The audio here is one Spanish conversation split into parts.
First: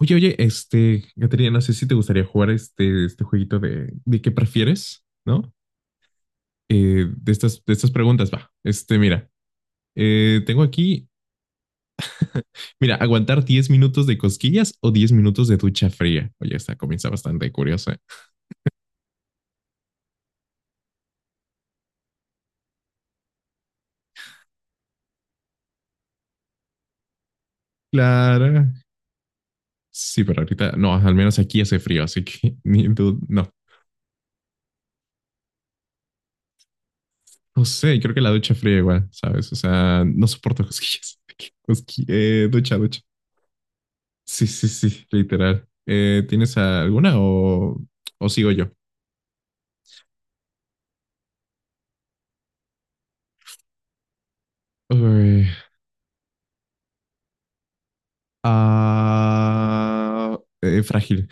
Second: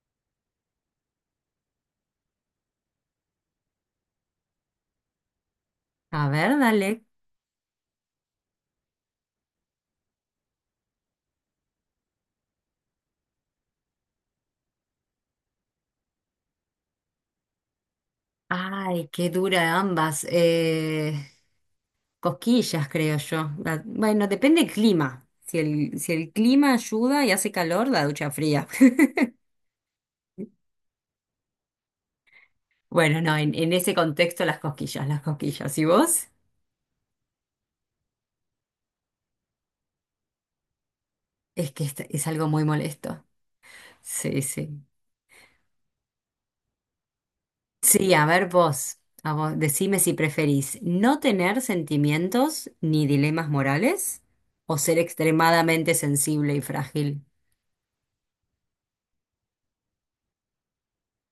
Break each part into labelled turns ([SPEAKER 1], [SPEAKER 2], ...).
[SPEAKER 1] Oye, oye, Caterina, no sé si te gustaría jugar este jueguito de qué prefieres, ¿no?
[SPEAKER 2] A ver, dale.
[SPEAKER 1] De estas preguntas, va. Mira, tengo aquí, mira, aguantar 10 minutos de cosquillas o 10 minutos de ducha fría. Oye, esta comienza bastante curiosa.
[SPEAKER 2] Ay, qué dura ambas. Cosquillas, creo yo. La- bueno, depende del clima. Si el clima ayuda y hace calor, la ducha
[SPEAKER 1] Claro.
[SPEAKER 2] fría.
[SPEAKER 1] Sí, pero ahorita, no, al menos aquí hace frío, así que ni tú,
[SPEAKER 2] Bueno, no,
[SPEAKER 1] no.
[SPEAKER 2] en ese contexto las cosquillas, las cosquillas. ¿Y vos?
[SPEAKER 1] No sé, creo que la ducha fría igual, ¿sabes? O sea, no soporto cosquillas.
[SPEAKER 2] Es que esta-
[SPEAKER 1] Cosqui-
[SPEAKER 2] es, algo
[SPEAKER 1] eh,
[SPEAKER 2] muy
[SPEAKER 1] ducha, ducha.
[SPEAKER 2] molesto. Sí,
[SPEAKER 1] Sí, sí,
[SPEAKER 2] sí.
[SPEAKER 1] sí, literal. ¿Tienes alguna o,
[SPEAKER 2] Sí, a
[SPEAKER 1] o
[SPEAKER 2] ver
[SPEAKER 1] sigo yo?
[SPEAKER 2] vos, a vos, decime si preferís no tener sentimientos ni dilemas morales o ser
[SPEAKER 1] Uy,
[SPEAKER 2] extremadamente sensible y frágil.
[SPEAKER 1] frágil.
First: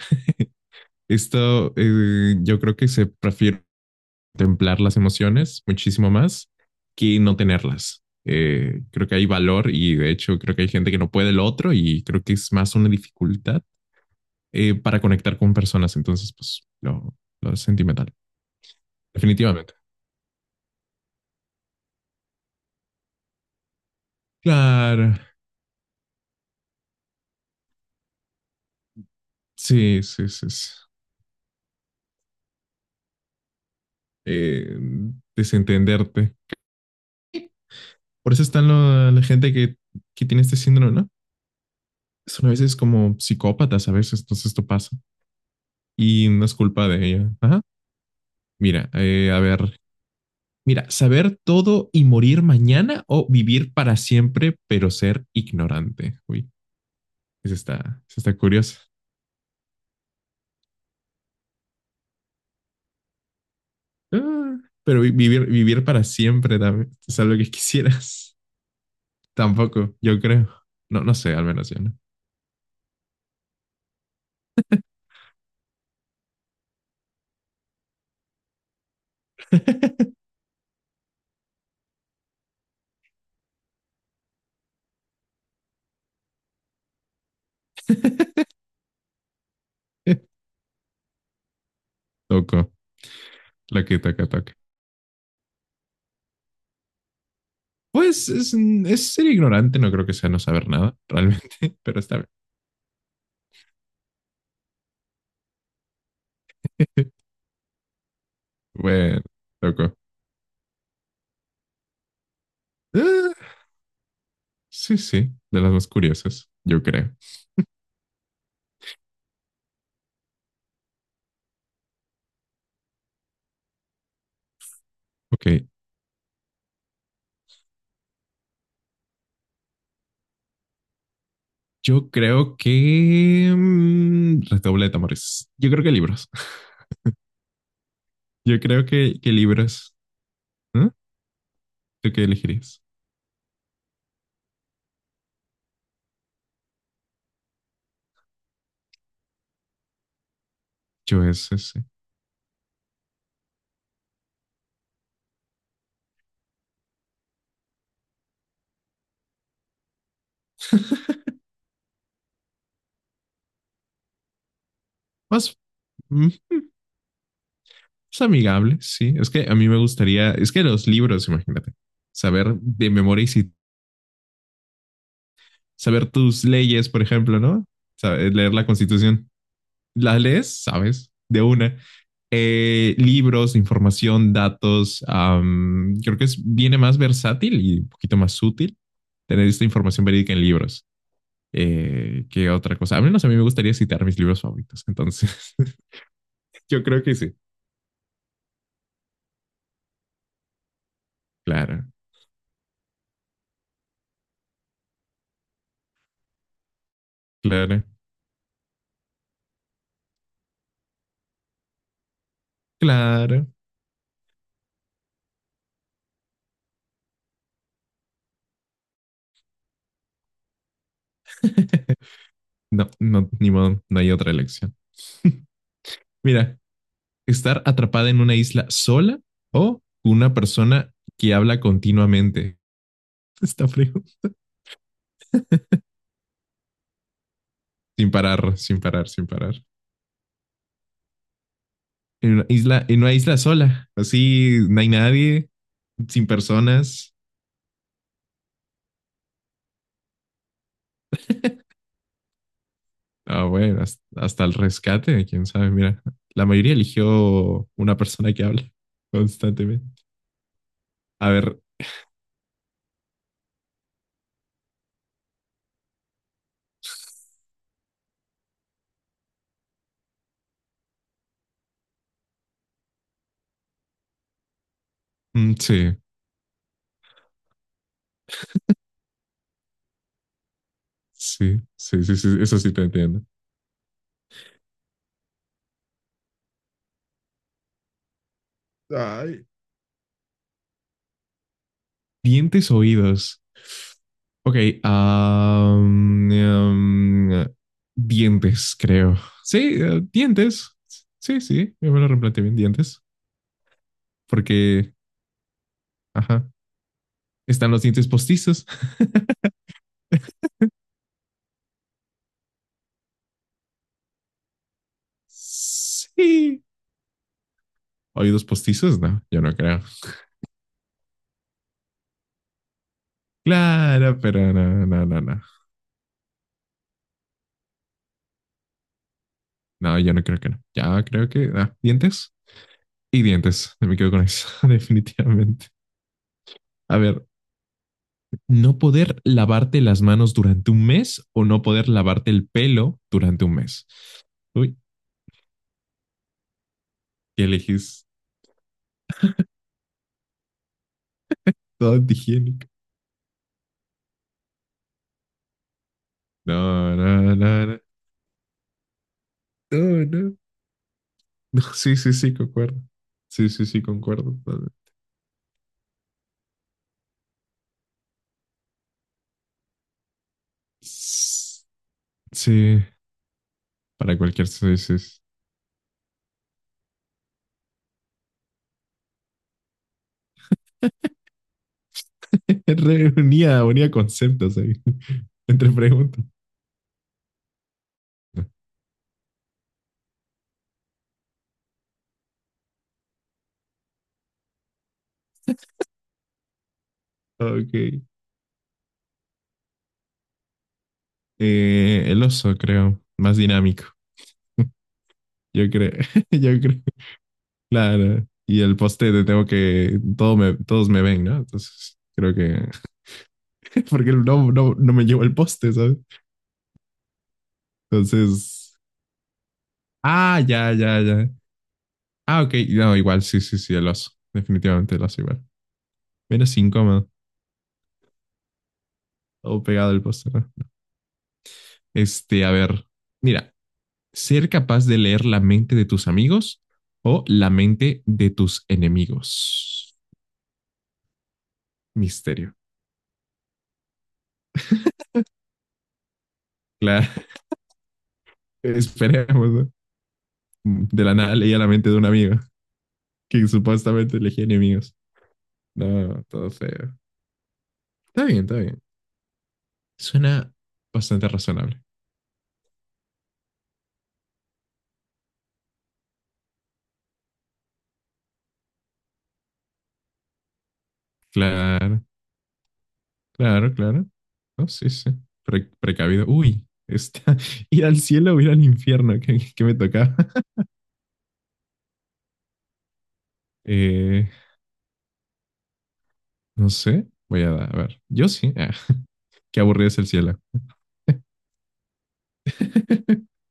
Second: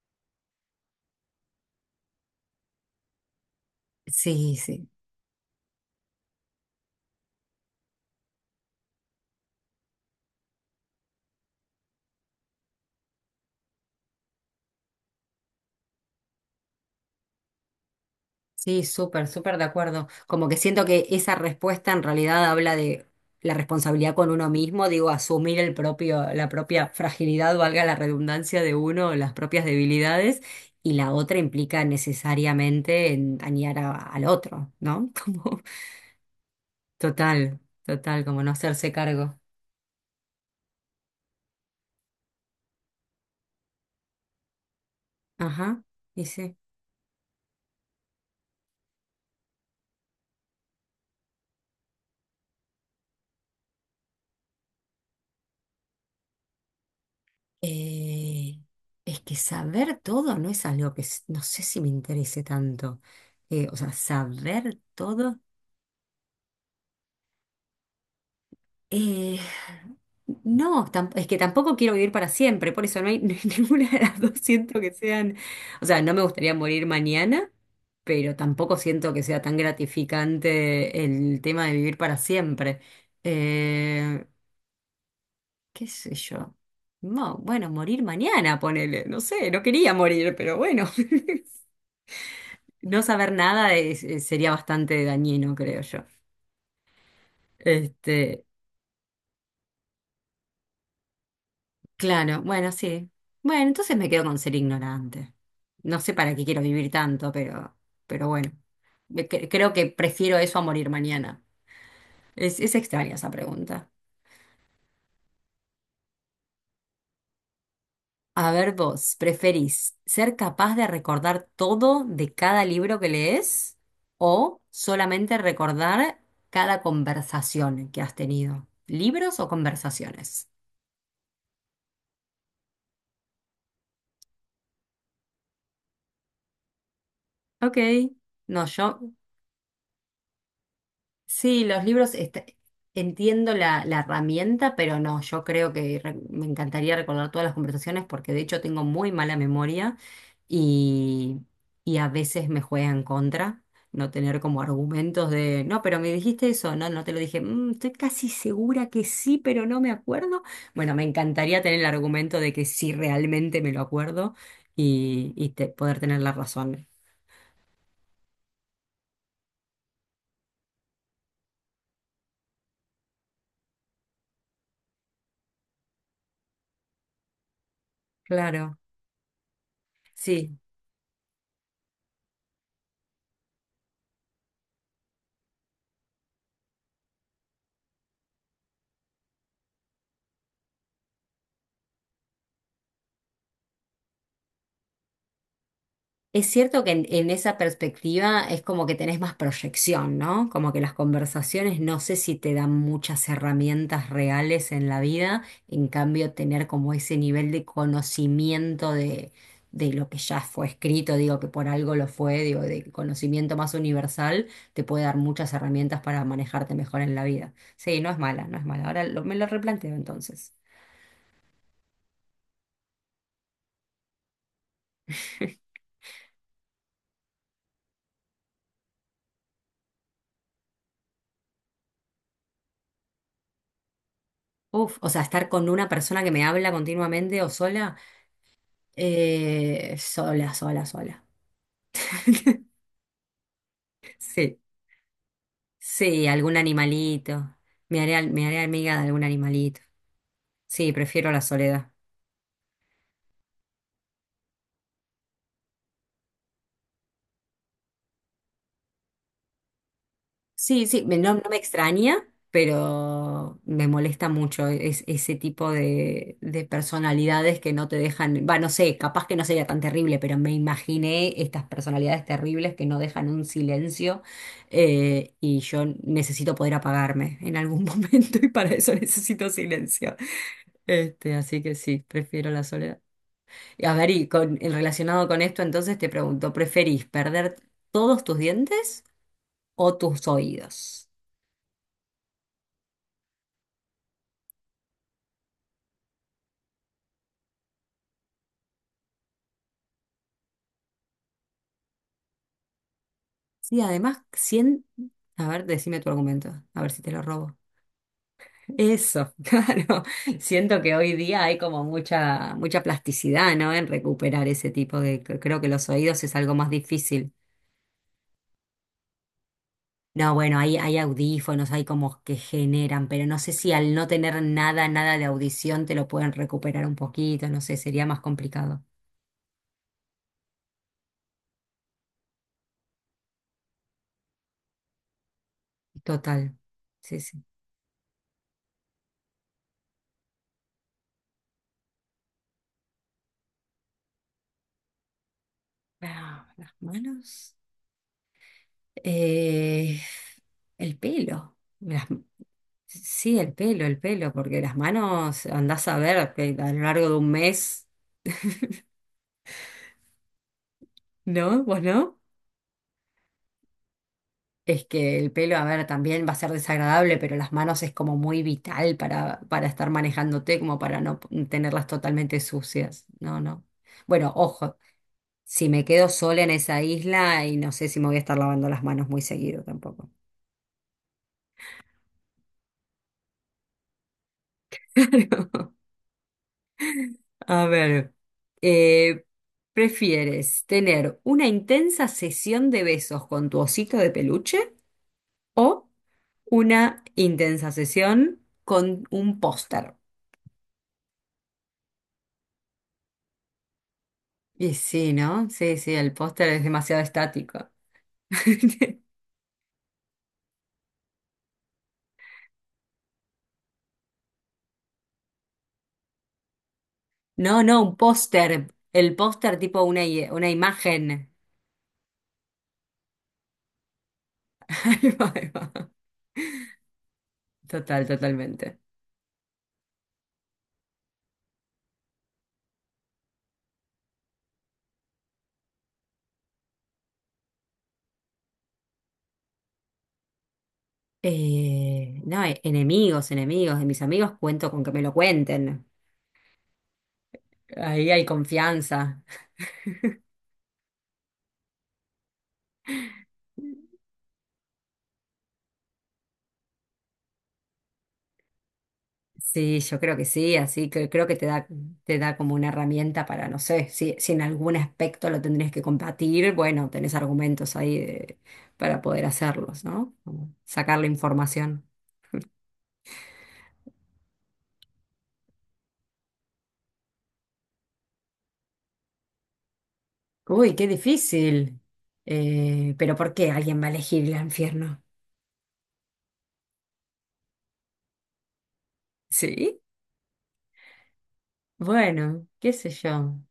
[SPEAKER 1] Esto Yo creo que se prefiere
[SPEAKER 2] Sí,
[SPEAKER 1] contemplar
[SPEAKER 2] sí.
[SPEAKER 1] las emociones muchísimo más que no tenerlas. Creo que hay valor y de hecho creo que hay gente que no puede lo otro y creo que es más una dificultad para conectar con personas. Entonces, pues lo sentimental.
[SPEAKER 2] Sí, súper, súper de
[SPEAKER 1] Definitivamente.
[SPEAKER 2] acuerdo. Como que siento que esa respuesta en realidad habla de la responsabilidad con uno mismo, digo,
[SPEAKER 1] Claro.
[SPEAKER 2] asumir el propio, la propia fragilidad, valga la redundancia de uno, las propias
[SPEAKER 1] Sí, sí,
[SPEAKER 2] debilidades,
[SPEAKER 1] sí, sí.
[SPEAKER 2] y la otra implica necesariamente en dañar a- al otro,
[SPEAKER 1] eh,
[SPEAKER 2] ¿no? Como,
[SPEAKER 1] Desentenderte.
[SPEAKER 2] total, total,
[SPEAKER 1] Por eso
[SPEAKER 2] como no
[SPEAKER 1] están
[SPEAKER 2] hacerse
[SPEAKER 1] la
[SPEAKER 2] cargo.
[SPEAKER 1] gente que tiene este síndrome, ¿no? Son a veces como psicópatas, a veces, entonces esto pasa.
[SPEAKER 2] Ajá, y
[SPEAKER 1] Y no es
[SPEAKER 2] sí.
[SPEAKER 1] culpa de ella. Ajá. Mira, a ver. Mira, saber todo y morir mañana o vivir para siempre, pero ser ignorante. Uy, esa está, esa está
[SPEAKER 2] Eh,
[SPEAKER 1] curiosa.
[SPEAKER 2] es que saber todo no es algo que s- no sé si me interese tanto. O sea,
[SPEAKER 1] Ah,
[SPEAKER 2] saber
[SPEAKER 1] pero vi-
[SPEAKER 2] todo.
[SPEAKER 1] vivir, vivir para siempre también es algo que quisieras.
[SPEAKER 2] Eh,
[SPEAKER 1] Tampoco, yo creo.
[SPEAKER 2] no,
[SPEAKER 1] No,
[SPEAKER 2] tam-
[SPEAKER 1] no
[SPEAKER 2] es
[SPEAKER 1] sé,
[SPEAKER 2] que
[SPEAKER 1] al menos
[SPEAKER 2] tampoco
[SPEAKER 1] yo no.
[SPEAKER 2] quiero vivir para siempre, por eso no hay, ninguna de las dos siento que sean, o sea, no me gustaría morir mañana, pero tampoco siento que sea tan gratificante el tema de vivir para siempre. Eh, ¿Qué sé yo? No, bueno, morir mañana, ponele, no sé, no quería morir, pero bueno,
[SPEAKER 1] Toco,
[SPEAKER 2] no saber nada
[SPEAKER 1] la que toca,
[SPEAKER 2] sería
[SPEAKER 1] toca.
[SPEAKER 2] bastante dañino, creo yo.
[SPEAKER 1] Pues
[SPEAKER 2] Este,
[SPEAKER 1] es ser ignorante, no creo que sea no saber nada, realmente, pero está
[SPEAKER 2] Claro, bueno, sí. Bueno, entonces me quedo con ser ignorante. No sé para qué quiero vivir
[SPEAKER 1] bien.
[SPEAKER 2] tanto, pero bueno,
[SPEAKER 1] Bueno,
[SPEAKER 2] Creo que
[SPEAKER 1] loco.
[SPEAKER 2] prefiero eso a morir mañana. Es extraña esa
[SPEAKER 1] Ah,
[SPEAKER 2] pregunta.
[SPEAKER 1] sí, sí, de las más curiosas, yo creo.
[SPEAKER 2] A ver, vos, ¿preferís ser capaz de recordar todo de cada libro que lees o solamente
[SPEAKER 1] Ok,
[SPEAKER 2] recordar cada conversación que has tenido? ¿Libros o conversaciones?
[SPEAKER 1] yo creo que redoble de tambores. Yo creo que libros.
[SPEAKER 2] Ok,
[SPEAKER 1] Yo
[SPEAKER 2] no,
[SPEAKER 1] creo
[SPEAKER 2] yo
[SPEAKER 1] que libros. ¿Eh?
[SPEAKER 2] sí, los
[SPEAKER 1] ¿Tú
[SPEAKER 2] libros,
[SPEAKER 1] qué
[SPEAKER 2] est-
[SPEAKER 1] elegirías?
[SPEAKER 2] entiendo la, la herramienta, pero no, yo creo que re- me encantaría recordar todas las conversaciones porque de hecho tengo muy mala memoria
[SPEAKER 1] Yo
[SPEAKER 2] y,
[SPEAKER 1] es ese.
[SPEAKER 2] y a veces me juega en contra no tener como argumentos de, no, pero me dijiste eso, no, no te lo dije, "Mm, estoy casi segura que sí, pero no me acuerdo". Bueno, me encantaría tener el argumento de que sí realmente me lo acuerdo y
[SPEAKER 1] Más,
[SPEAKER 2] te- poder tener
[SPEAKER 1] mm,
[SPEAKER 2] la razón.
[SPEAKER 1] más amigable, sí. Es que a mí me gustaría. Es que los libros, imagínate. Saber de memoria y saber tus leyes, por ejemplo, ¿no? Leer la
[SPEAKER 2] Claro,
[SPEAKER 1] constitución. Las
[SPEAKER 2] sí.
[SPEAKER 1] lees, sabes, de una. Libros, información, datos. Creo que viene más versátil y un poquito más útil tener esta información verídica en libros, que otra cosa. A menos a mí me gustaría citar mis libros favoritos. Entonces,
[SPEAKER 2] Es
[SPEAKER 1] yo
[SPEAKER 2] cierto que
[SPEAKER 1] creo
[SPEAKER 2] en,
[SPEAKER 1] que
[SPEAKER 2] en
[SPEAKER 1] sí.
[SPEAKER 2] esa perspectiva es como que tenés más proyección, ¿no? Como que las conversaciones
[SPEAKER 1] Claro,
[SPEAKER 2] no sé si te dan muchas herramientas reales en la vida, en cambio tener como ese nivel de
[SPEAKER 1] claro,
[SPEAKER 2] conocimiento de lo que ya fue escrito, digo que por algo lo fue, digo, de
[SPEAKER 1] claro.
[SPEAKER 2] conocimiento más universal, te puede dar muchas herramientas para manejarte mejor en la vida. Sí, no es mala, no es mala. Ahora lo- me lo replanteo entonces.
[SPEAKER 1] No, no, ni modo, no hay otra elección. Mira, estar atrapada en una isla sola o una persona que habla continuamente. Está frío.
[SPEAKER 2] Uf, o sea, estar con una persona que me habla continuamente o sola.
[SPEAKER 1] Sin parar, sin parar, sin parar.
[SPEAKER 2] Sola, sola, sola.
[SPEAKER 1] En una isla sola. Así
[SPEAKER 2] Sí.
[SPEAKER 1] no hay nadie, sin
[SPEAKER 2] Sí, algún
[SPEAKER 1] personas.
[SPEAKER 2] animalito. Me haré, al- me haré amiga de algún animalito. Sí, prefiero la soledad.
[SPEAKER 1] Ah, bueno, hasta el rescate, quién sabe. Mira, la mayoría eligió una persona que habla constantemente.
[SPEAKER 2] Sí, sí, me-
[SPEAKER 1] A
[SPEAKER 2] no, no me
[SPEAKER 1] ver,
[SPEAKER 2] extraña, pero me molesta mucho es- ese tipo de personalidades que no te dejan. Va, no sé, capaz que no sería tan terrible, pero me imaginé estas personalidades terribles que no dejan un silencio,
[SPEAKER 1] mm,
[SPEAKER 2] y yo
[SPEAKER 1] sí,
[SPEAKER 2] necesito poder apagarme en algún momento y para eso necesito silencio.
[SPEAKER 1] sí,
[SPEAKER 2] Así que sí,
[SPEAKER 1] sí, sí, sí,
[SPEAKER 2] prefiero
[SPEAKER 1] eso
[SPEAKER 2] la
[SPEAKER 1] sí te
[SPEAKER 2] soledad.
[SPEAKER 1] entiendo.
[SPEAKER 2] Y a ver, y con, y relacionado con esto, entonces te pregunto, ¿preferís perder todos tus dientes
[SPEAKER 1] Ay.
[SPEAKER 2] o tus oídos?
[SPEAKER 1] Dientes, oídos. Ok, ah, mm, mm, dientes, creo. Sí, dientes. Sí, sí, yo me lo replanteé bien, dientes.
[SPEAKER 2] Sí, además, 100...
[SPEAKER 1] Porque,
[SPEAKER 2] A ver, decime tu
[SPEAKER 1] ajá,
[SPEAKER 2] argumento, a ver si te lo robo.
[SPEAKER 1] están los dientes postizos.
[SPEAKER 2] Eso, claro. Siento que hoy día hay como mucha, mucha plasticidad, ¿no? En recuperar ese tipo de... Creo que los oídos es algo
[SPEAKER 1] Sí.
[SPEAKER 2] más difícil.
[SPEAKER 1] ¿Oídos postizos? No, yo no creo.
[SPEAKER 2] No, bueno, hay audífonos, hay como que generan, pero no sé si al no
[SPEAKER 1] Claro,
[SPEAKER 2] tener
[SPEAKER 1] pero no,
[SPEAKER 2] nada,
[SPEAKER 1] no,
[SPEAKER 2] nada
[SPEAKER 1] no,
[SPEAKER 2] de
[SPEAKER 1] no.
[SPEAKER 2] audición te lo pueden recuperar un poquito, no sé, sería más complicado.
[SPEAKER 1] No, yo no creo que no. Ya creo que, dientes y dientes. No. Me quedo con eso, definitivamente.
[SPEAKER 2] Total.
[SPEAKER 1] A
[SPEAKER 2] Sí,
[SPEAKER 1] ver,
[SPEAKER 2] sí.
[SPEAKER 1] no poder lavarte las manos durante un mes o no poder lavarte el pelo durante un mes. Uy,
[SPEAKER 2] Ah, las
[SPEAKER 1] ¿qué
[SPEAKER 2] manos.
[SPEAKER 1] elegís?
[SPEAKER 2] Eh, el pelo.
[SPEAKER 1] Todo
[SPEAKER 2] Las-
[SPEAKER 1] antihigiénico.
[SPEAKER 2] sí, el pelo, porque las manos andás a ver que a lo
[SPEAKER 1] No,
[SPEAKER 2] largo de un
[SPEAKER 1] no, no, no,
[SPEAKER 2] mes,
[SPEAKER 1] no, no. No,
[SPEAKER 2] ¿no? ¿Vos
[SPEAKER 1] sí, sí,
[SPEAKER 2] no?
[SPEAKER 1] sí, concuerdo. Sí, sí, sí, concuerdo.
[SPEAKER 2] Es que el pelo, a ver, también va a ser desagradable, pero las manos es como muy vital para estar manejándote, como para no p-
[SPEAKER 1] Sí,
[SPEAKER 2] tenerlas totalmente sucias. No, no.
[SPEAKER 1] para
[SPEAKER 2] Bueno,
[SPEAKER 1] cualquier
[SPEAKER 2] ojo,
[SPEAKER 1] dices.
[SPEAKER 2] si me quedo sola en esa isla y no sé si me voy a estar lavando las manos muy seguido tampoco.
[SPEAKER 1] Unía conceptos ahí, entre preguntas.
[SPEAKER 2] A ver, eh, ¿prefieres tener una intensa sesión de besos con tu osito de peluche o una intensa
[SPEAKER 1] Ok.
[SPEAKER 2] sesión con un póster?
[SPEAKER 1] El oso, creo, más dinámico.
[SPEAKER 2] Y sí, ¿no?
[SPEAKER 1] Yo
[SPEAKER 2] Sí,
[SPEAKER 1] creo,
[SPEAKER 2] sí, el póster
[SPEAKER 1] yo
[SPEAKER 2] es
[SPEAKER 1] creo,
[SPEAKER 2] demasiado estático.
[SPEAKER 1] claro. Y el poste de tengo que, todos me ven, ¿no? Entonces, creo que, porque no me llevo el poste, ¿sabes?
[SPEAKER 2] No, no, un póster.
[SPEAKER 1] Entonces,
[SPEAKER 2] El póster tipo una, i- una
[SPEAKER 1] ya, ya, ya.
[SPEAKER 2] imagen.
[SPEAKER 1] Ah, ok, no, igual, sí, sí, sí, el oso. Definitivamente el
[SPEAKER 2] Ahí
[SPEAKER 1] oso
[SPEAKER 2] va,
[SPEAKER 1] igual.
[SPEAKER 2] ahí va.
[SPEAKER 1] Menos incómodo,
[SPEAKER 2] Total, totalmente.
[SPEAKER 1] todo pegado al poste, ¿no? A ver, mira, ser capaz de leer la mente de tus amigos o la mente de tus enemigos.
[SPEAKER 2] No,
[SPEAKER 1] Misterio.
[SPEAKER 2] e- enemigos, enemigos. De mis amigos cuento con que me lo cuenten.
[SPEAKER 1] Claro,
[SPEAKER 2] Ahí hay confianza.
[SPEAKER 1] esperemos, ¿no? De la nada leía la mente de un amigo que supuestamente elegía enemigos. No, todo feo. Está bien, está bien.
[SPEAKER 2] Sí, yo creo que
[SPEAKER 1] Suena
[SPEAKER 2] sí, así que creo
[SPEAKER 1] bastante
[SPEAKER 2] que
[SPEAKER 1] razonable.
[SPEAKER 2] te da como una herramienta para, no sé, si, si en algún aspecto lo tendrías que combatir, bueno, tenés argumentos ahí de- para poder hacerlos, ¿no? Como sacar la información.
[SPEAKER 1] Claro, claro, claro. No, sí, sí. Precavido. Uy, está. Ir al cielo o ir al infierno, que, me tocaba.
[SPEAKER 2] Uy, qué difícil. Pero ¿por qué alguien va a elegir
[SPEAKER 1] Eh,
[SPEAKER 2] el infierno?
[SPEAKER 1] No sé, voy a ver. Yo sí. Ah, qué
[SPEAKER 2] Sí,
[SPEAKER 1] aburrido es el cielo.
[SPEAKER 2] bueno, qué sé yo.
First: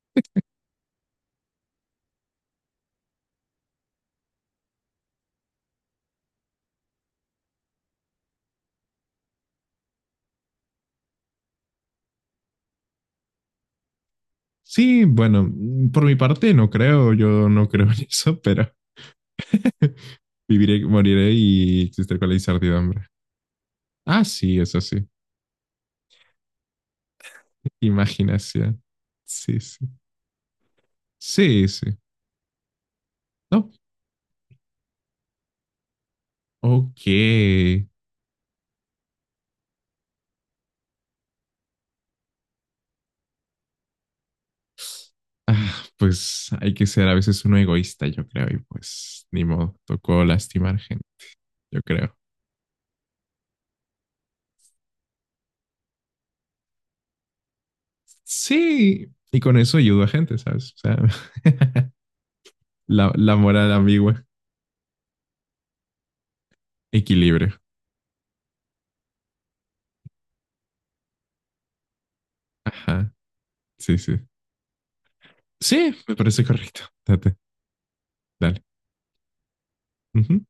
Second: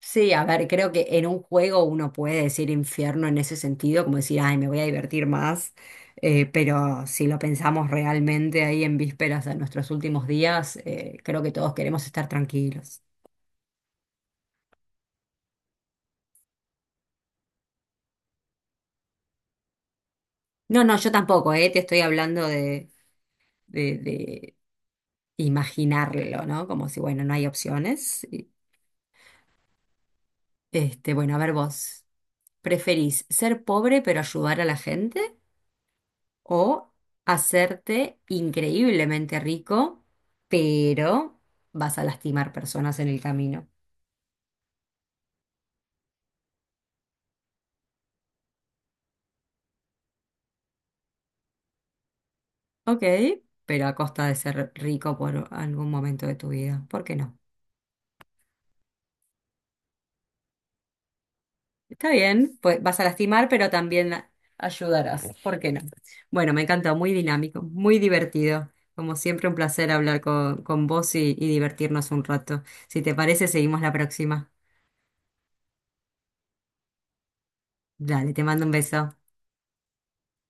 [SPEAKER 2] Sí, a ver, creo que en un juego uno puede decir infierno en ese sentido, como decir, ay, me voy a divertir más, pero si lo pensamos realmente ahí en vísperas a nuestros últimos días, creo que todos queremos estar tranquilos.
[SPEAKER 1] Sí, bueno, por mi parte no creo, yo no creo en eso, pero
[SPEAKER 2] No,
[SPEAKER 1] viviré,
[SPEAKER 2] no, yo
[SPEAKER 1] moriré
[SPEAKER 2] tampoco, te
[SPEAKER 1] y
[SPEAKER 2] estoy
[SPEAKER 1] existiré con la
[SPEAKER 2] hablando
[SPEAKER 1] incertidumbre. Ah,
[SPEAKER 2] de
[SPEAKER 1] sí, eso sí.
[SPEAKER 2] imaginarlo, ¿no? Como si, bueno, no hay opciones. Y-
[SPEAKER 1] Imaginación. Sí, sí.
[SPEAKER 2] Bueno, a ver
[SPEAKER 1] Sí, sí.
[SPEAKER 2] vos, ¿preferís ser
[SPEAKER 1] No.
[SPEAKER 2] pobre pero ayudar a la gente? O
[SPEAKER 1] Ok.
[SPEAKER 2] hacerte increíblemente rico, pero vas a lastimar personas en el camino.
[SPEAKER 1] Ah, pues hay que ser a veces uno egoísta, yo creo, y pues ni modo, tocó lastimar gente, yo creo.
[SPEAKER 2] Ok, pero a costa de ser rico por algún momento de tu vida. ¿Por qué no?
[SPEAKER 1] Sí, y con eso ayudo a gente, ¿sabes? O sea,
[SPEAKER 2] Está bien, pues vas a
[SPEAKER 1] la
[SPEAKER 2] lastimar, pero
[SPEAKER 1] moral
[SPEAKER 2] también
[SPEAKER 1] ambigua.
[SPEAKER 2] ayudarás. ¿Por qué no? Bueno, me encanta, muy
[SPEAKER 1] Equilibrio.
[SPEAKER 2] dinámico, muy divertido. Como siempre, un placer hablar con vos y divertirnos un rato. Si
[SPEAKER 1] Ajá.
[SPEAKER 2] te parece, seguimos la
[SPEAKER 1] Sí, sí.
[SPEAKER 2] próxima.
[SPEAKER 1] Sí, me parece correcto.
[SPEAKER 2] Dale, te
[SPEAKER 1] Dale.
[SPEAKER 2] mando un beso.
[SPEAKER 1] Ujú.